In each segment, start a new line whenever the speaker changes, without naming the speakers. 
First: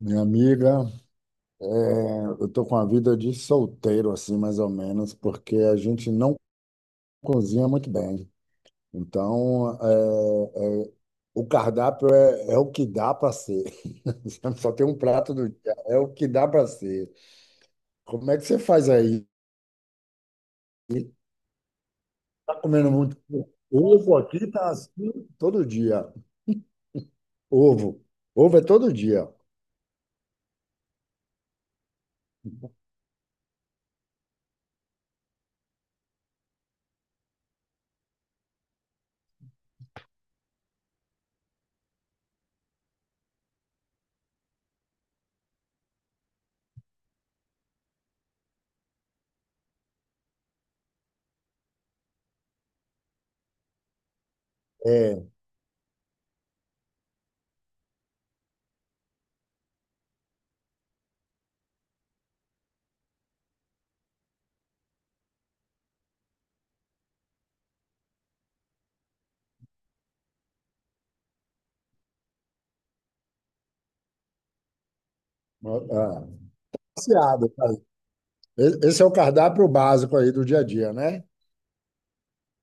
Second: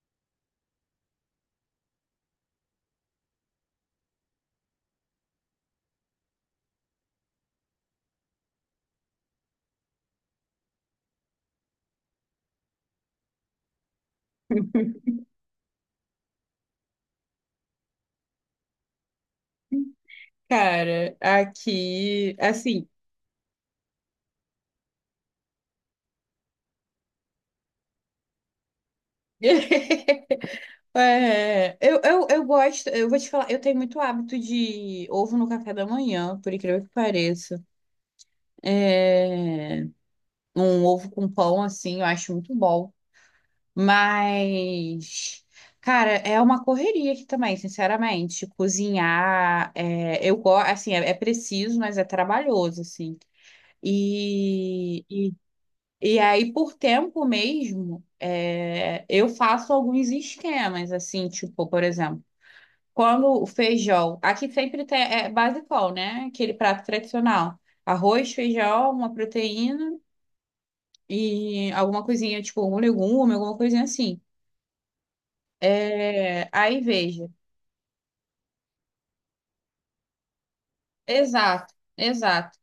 Minha amiga, é, eu tô com a vida de solteiro, assim, mais ou menos, porque a gente não cozinha muito bem. Então, o cardápio é o que dá para ser. Só tem um prato do dia, é o que dá para ser. Como é que você faz aí?
Cara, aqui,
Tá
assim.
comendo muito ovo aqui, tá assim todo dia. Ovo. Ovo é todo dia.
Eu gosto, eu vou te falar, eu tenho muito hábito de ovo no café da manhã, por incrível que pareça. É, Um ovo com pão, assim, eu acho muito bom. Mas, cara, é uma correria aqui também, sinceramente. Cozinhar, eu gosto, assim, é preciso, mas é trabalhoso, assim. e
É,
E aí, por tempo mesmo, eu faço alguns esquemas, assim, tipo, por exemplo, quando o feijão, aqui sempre tem, é basicão, né? Aquele prato tradicional. Arroz, feijão, uma proteína e alguma coisinha, tipo, um legume, alguma coisinha assim.
ah,
É, aí, veja.
Saciado, cara. Esse é o cardápio básico aí do dia a dia, né?
Exato, exato.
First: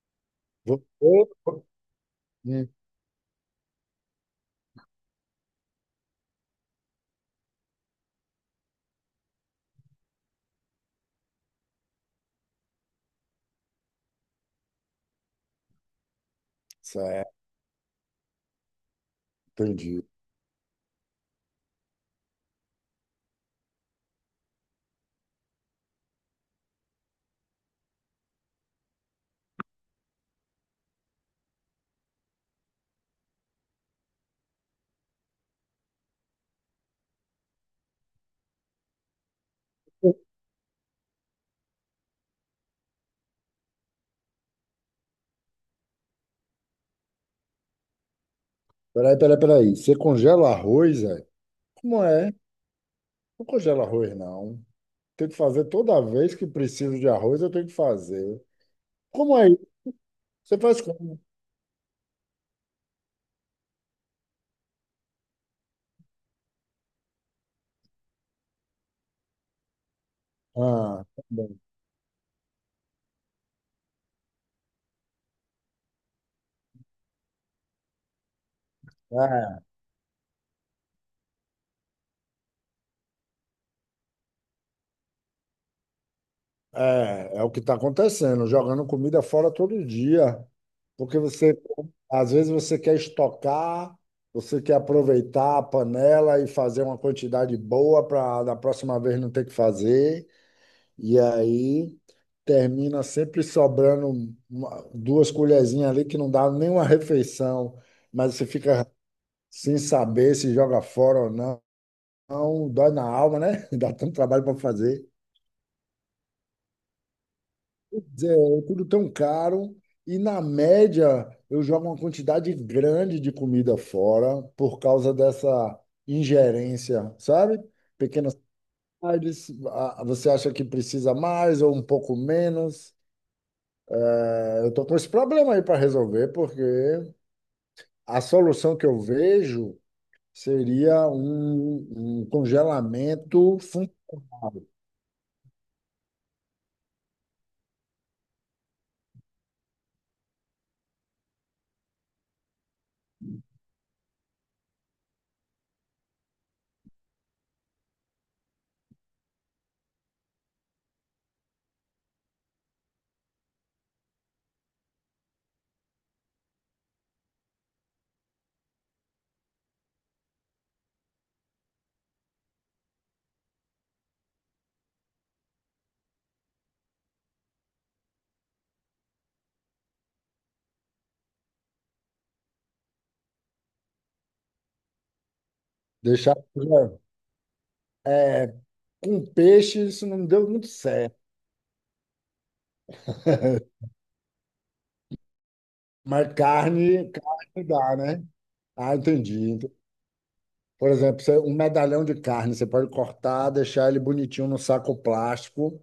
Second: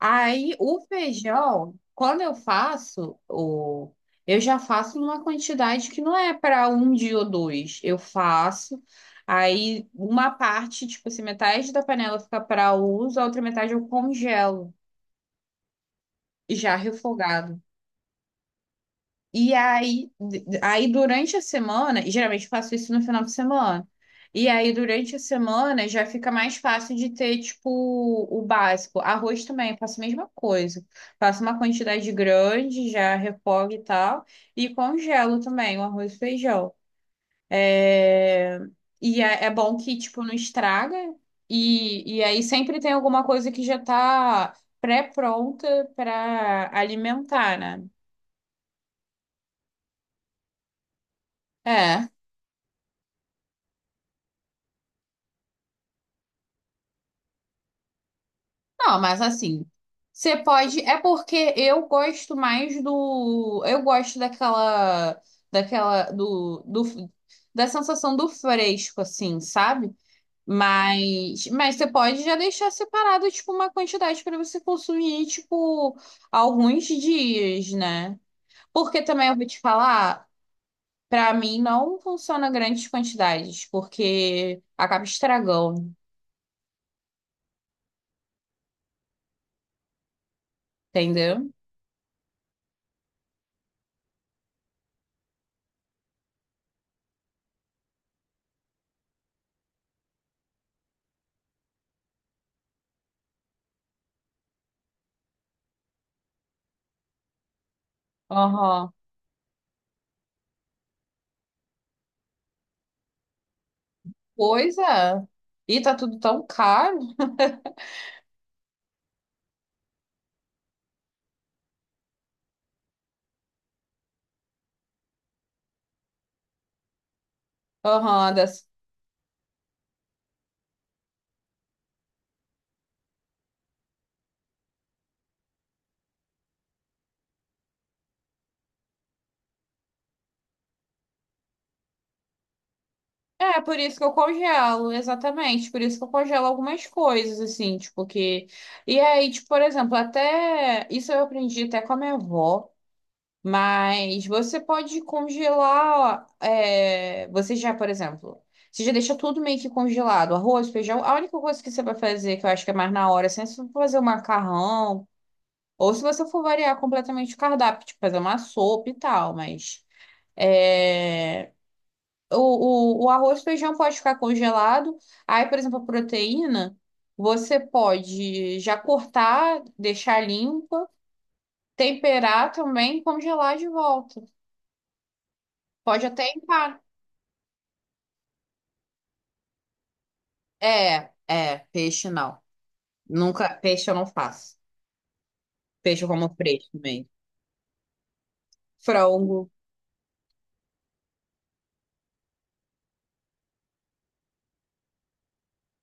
Aí o
Você,
feijão, quando eu
hum,
faço, o... eu já faço numa quantidade que não é para um dia ou dois. Eu faço, aí uma parte, tipo assim, metade da panela fica para uso, a outra metade eu congelo, já
Certo,
refogado. E
entendi.
aí, aí durante a semana, e geralmente eu faço isso no final de semana. E aí, durante a semana, já fica mais fácil de ter, tipo, o básico. Arroz também, eu faço a mesma coisa. Faço uma quantidade grande, já refogo e tal. E congelo também o arroz e feijão. É... E é bom que, tipo, não estraga. E aí sempre tem alguma coisa que já tá pré-pronta para alimentar, né?
Peraí, peraí, peraí. Você congela arroz, é? Como
É.
é? Não congela arroz, não. Tem que fazer toda vez que preciso de arroz, eu tenho que fazer.
Não, mas
Como é
assim,
isso?
você
Você
pode.
faz
É
como?
porque eu gosto mais do. Eu gosto daquela. Daquela. Do da sensação do fresco, assim, sabe?
Ah, tá
Mas,
bom.
mas você pode já deixar separado, tipo, uma quantidade para você consumir, tipo, alguns dias, né? Porque também eu vou te
é,
falar, para mim não funciona grandes quantidades, porque acaba estragando,
é, É o que está acontecendo, jogando comida fora todo dia. Porque
entendeu?
às vezes você quer estocar, você quer aproveitar a panela e fazer uma quantidade boa para da próxima vez não ter que fazer. E aí termina sempre sobrando duas colherzinhas ali que não dá nenhuma refeição, mas você fica
Aham.
sem saber se joga fora ou não. Não, dói na alma, né? Dá tanto trabalho para
Pois
fazer.
é. E tá tudo tão caro.
Quer dizer, é tudo tão caro e na média eu jogo uma quantidade grande de comida fora por causa dessa ingerência, sabe?
Aham,
Pequenas
das...
partes, ah, você acha que precisa mais ou um pouco menos? Eu estou com esse problema aí para resolver, porque a solução que eu vejo seria um congelamento
É, por
funcional.
isso que eu congelo, exatamente. Por isso que eu congelo algumas coisas, assim, tipo que... E aí, tipo, por exemplo, até... Isso eu aprendi até com a minha avó. Mas você pode congelar... Você já, por exemplo... Você já deixa tudo meio que congelado. Arroz, feijão... A única coisa que você vai fazer, que eu acho que é mais na hora, assim, é se você for fazer um macarrão... Ou se você for variar completamente o cardápio, tipo, fazer uma sopa e tal, mas... É, o arroz e feijão pode ficar congelado. Aí, por exemplo, a proteína, você pode já cortar, deixar limpa, temperar também, e congelar de volta. Pode até
Deixar
empar.
é, com peixe, isso não deu muito certo.
Peixe não. Nunca, peixe eu não faço. Peixe eu
Mas
como fresco mesmo.
carne, carne dá, né? Ah,
Frango.
entendi. Então, por exemplo, um medalhão de carne, você pode cortar, deixar ele bonitinho no saco plástico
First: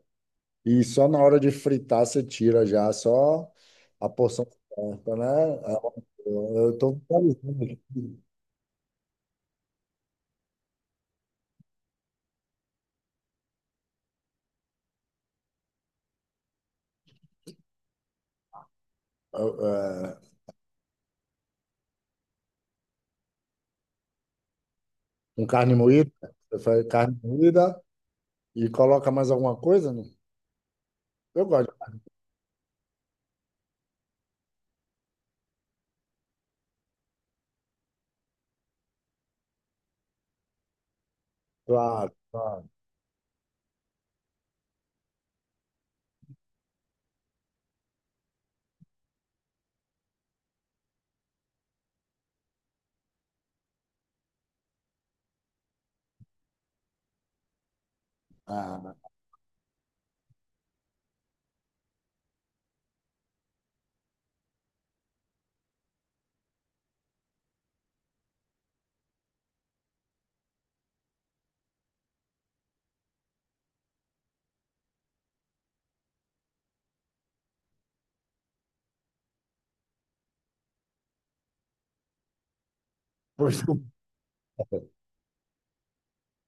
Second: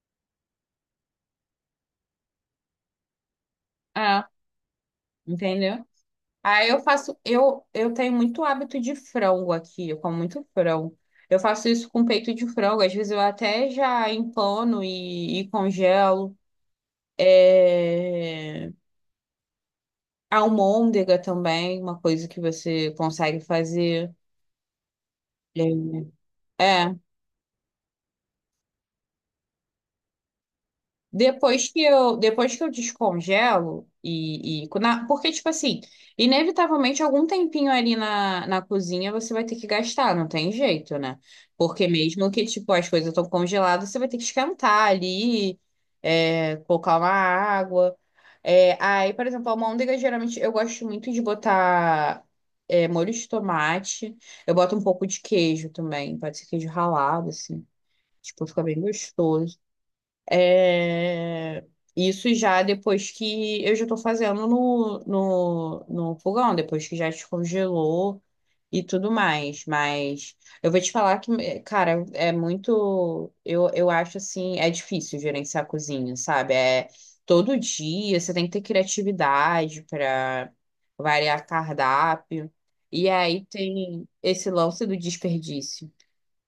e só na hora de fritar você tira já, só a
É,
porção certa, né? Ah,
entendeu? Aí
eu
eu
estou
faço, eu tenho muito hábito de frango aqui, eu como muito frango. Eu faço isso com peito de frango, às vezes eu até já empano e congelo. É...
ah, ah,
Almôndega também, uma coisa que você consegue fazer.
com
É,
carne moída. Você faz
é.
carne moída e coloca mais alguma coisa? Não? Eu gosto.
Depois que eu descongelo e porque, tipo assim, inevitavelmente algum tempinho ali na cozinha você vai ter que gastar, não tem jeito, né? Porque
Claro,
mesmo que,
claro.
tipo, as coisas estão congeladas, você vai ter que esquentar ali, colocar uma água. É, aí, por exemplo, a almôndega, geralmente eu gosto muito de botar, molho de tomate. Eu boto um pouco de queijo também, pode ser queijo ralado, assim. Tipo, fica bem
Ah,
gostoso. É, Isso já depois que eu já estou fazendo no, no fogão, depois que já descongelou e tudo mais. Mas eu vou te falar que, é, cara, é muito. Eu acho assim, é difícil gerenciar a cozinha, sabe? É todo dia, você tem que ter criatividade para variar cardápio. E aí
pois
tem esse lance do desperdício,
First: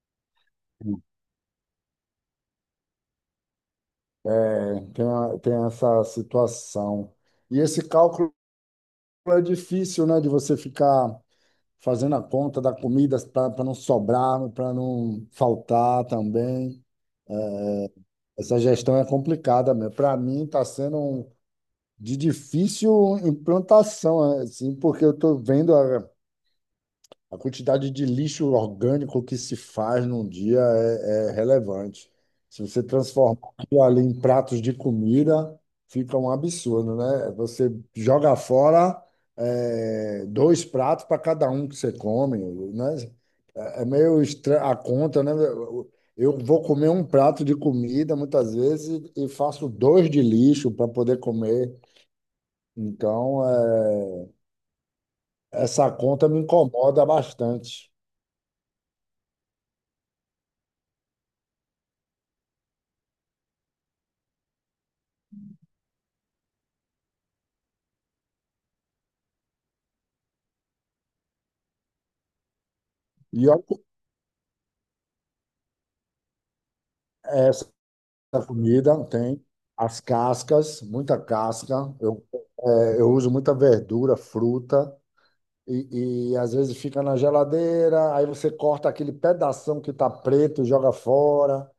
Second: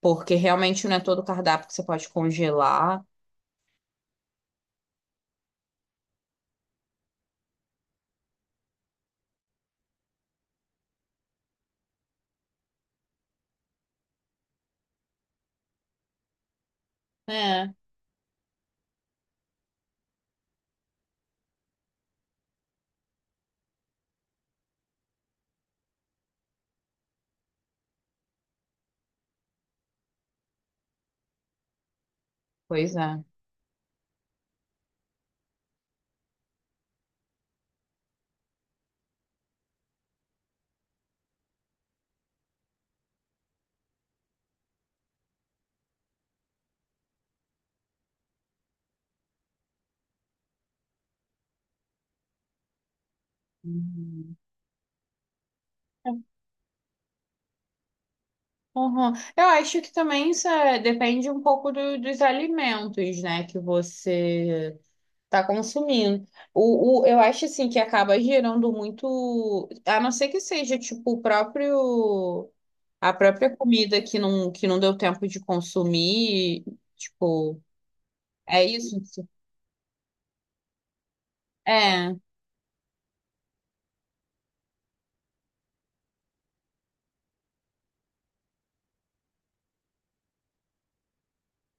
porque realmente não é todo cardápio que você pode congelar.
é, tem, tem essa situação. E esse cálculo é difícil, né, de você ficar fazendo a conta da comida para não sobrar, para não faltar também.
É.
Essa gestão é complicada mesmo. Para mim, está sendo de difícil implantação, assim, porque eu estou vendo a quantidade de lixo orgânico que se faz num dia é relevante. Se você
Pois é.
transformar aquilo ali em pratos de comida, fica um absurdo, né? Você joga fora, é, dois pratos para cada um que você come, né? É meio estranha a conta, né? Eu vou comer um prato de comida muitas vezes e faço dois de lixo para poder comer. Então,
Uhum.
essa conta me incomoda bastante.
Uhum. Eu acho que também isso é- depende um pouco do- dos alimentos, né, que você está consumindo. Eu acho assim que acaba gerando muito, a não ser que seja tipo o próprio a
E
própria
olha,
comida que não deu tempo de consumir,
é,
tipo,
da
é isso?
comida, tem as cascas, muita casca.
É,
Eu, eu uso muita verdura, fruta, e às vezes fica na geladeira, aí você corta aquele pedação que está preto, e joga fora,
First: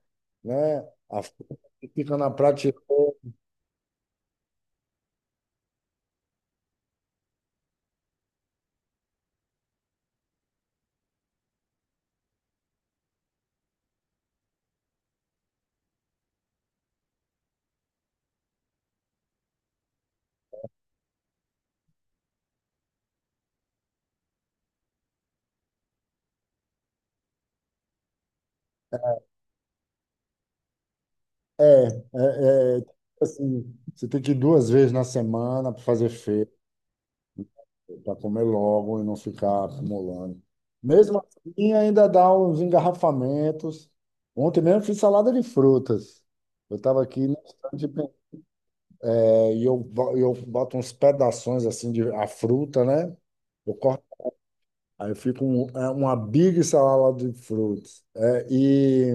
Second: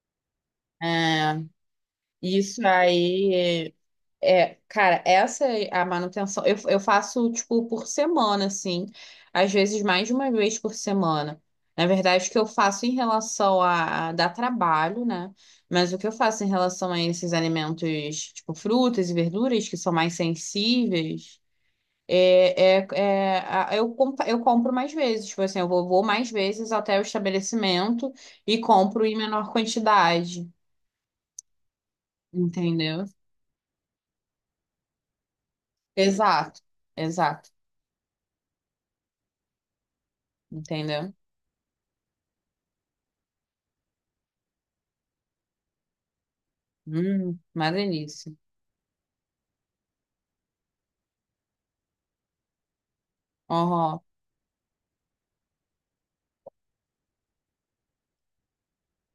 né? A-
é
fruta Fica na
isso
prateleira.
aí. É, cara, essa é a manutenção. Eu faço, tipo, por semana, assim. Às vezes mais de uma vez por semana. Na verdade, o que eu faço em relação a dar trabalho, né? Mas o que eu faço em relação a esses alimentos, tipo, frutas e verduras, que são mais sensíveis, eu compro mais vezes. Tipo assim, vou mais vezes até o estabelecimento e compro em menor quantidade,
É, é, é,
entendeu?
assim, você tem que ir duas vezes na semana para fazer feira,
Exato, exato,
para comer logo e não ficar acumulando.
entendeu?
Mesmo assim, ainda dá uns engarrafamentos. Ontem mesmo fiz salada de frutas. Eu estava aqui no
Uma
estande de
delícia.
e eu, eu boto uns pedaços assim de a fruta, né? Eu
Uhum.
corto, aí fica é uma big salada de frutas.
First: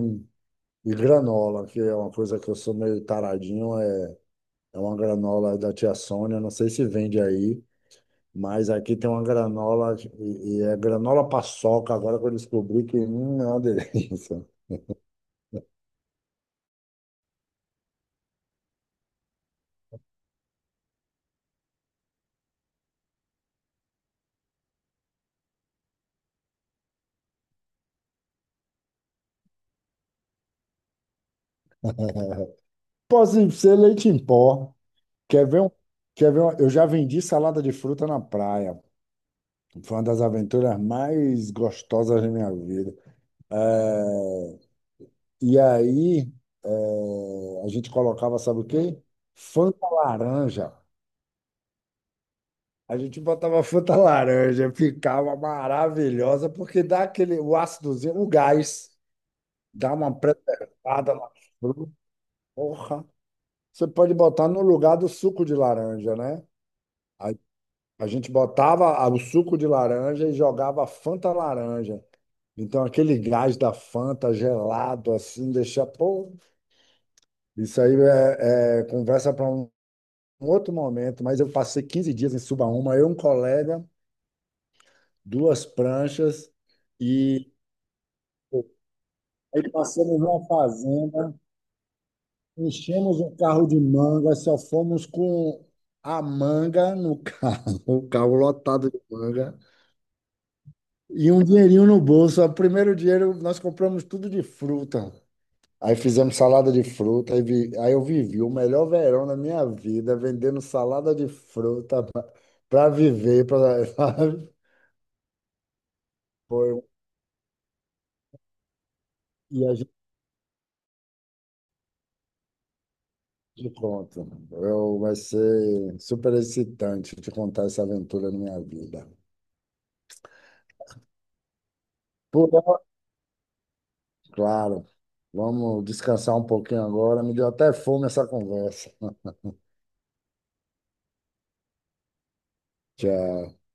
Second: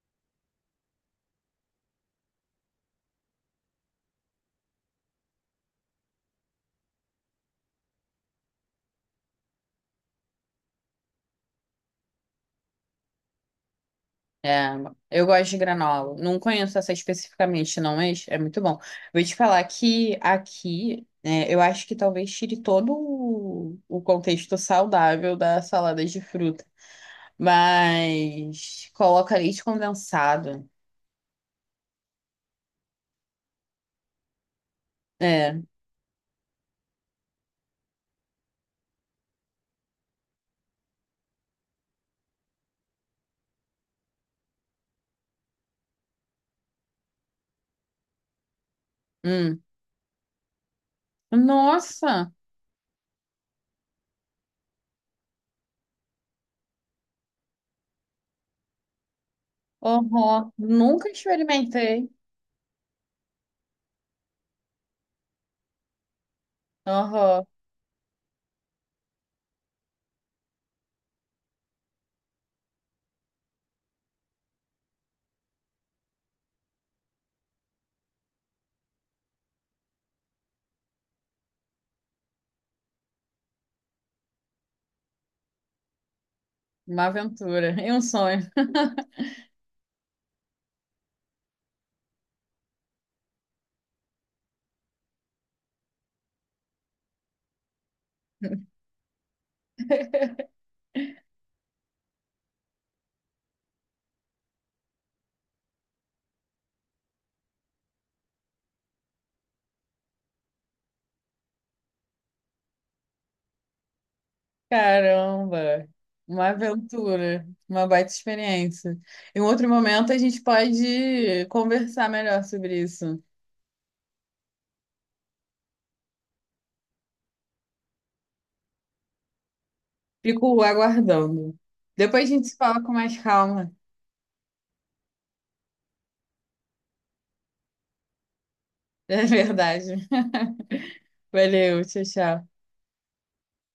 E granola, que é uma coisa que eu sou meio taradinho, é uma granola da tia Sônia, não sei se vende aí. Mas aqui tem uma granola, e é granola paçoca, agora que eu descobri que é uma delícia.
É, eu gosto de granola. Não conheço essa especificamente, não, mas é muito bom. Vou te falar que aqui, né, eu acho que talvez tire todo o contexto saudável da salada de fruta. Mas coloca leite condensado.
Pode ser leite em pó. Quer ver
É.
um, quer ver um, eu já vendi salada de fruta na praia. Foi uma das aventuras mais gostosas da minha vida. É, E aí, a gente colocava, sabe o quê?
Hum.
Fanta laranja.
Nossa!
A gente botava Fanta laranja, ficava maravilhosa, porque dá aquele, o ácidozinho, o gás, dá uma
Uhum. Nunca
preservada na fruta.
experimentei.
Porra! Você pode botar no lugar do suco de laranja, né? Aí
Uhum.
a gente botava o suco de laranja e jogava Fanta laranja. Então, aquele gás da Fanta gelado, assim, deixa. Pô, isso aí é conversa para um outro momento, mas eu passei 15 dias em Subaúma, eu um colega, duas pranchas,
Uma
e
aventura e um sonho.
aí passamos numa fazenda, enchemos um carro de manga, só fomos com a manga no carro, o carro lotado de manga, e um dinheirinho no bolso. O primeiro dinheiro nós compramos tudo de fruta. Aí fizemos salada de fruta, aí, aí eu vivi o melhor verão da minha vida, vendendo salada de fruta para viver, para
Caramba, uma
foi.
aventura, uma baita experiência. Em
E
outro
a
momento a gente pode conversar melhor sobre isso.
De pronto. Eu, vai ser super excitante te contar essa aventura na minha vida.
Fico aguardando. Depois a gente
Por
se
hora,
fala com mais calma.
claro. Vamos descansar um pouquinho agora. Me deu até fome essa conversa.
É verdade. Valeu, tchau, tchau.
Tchau.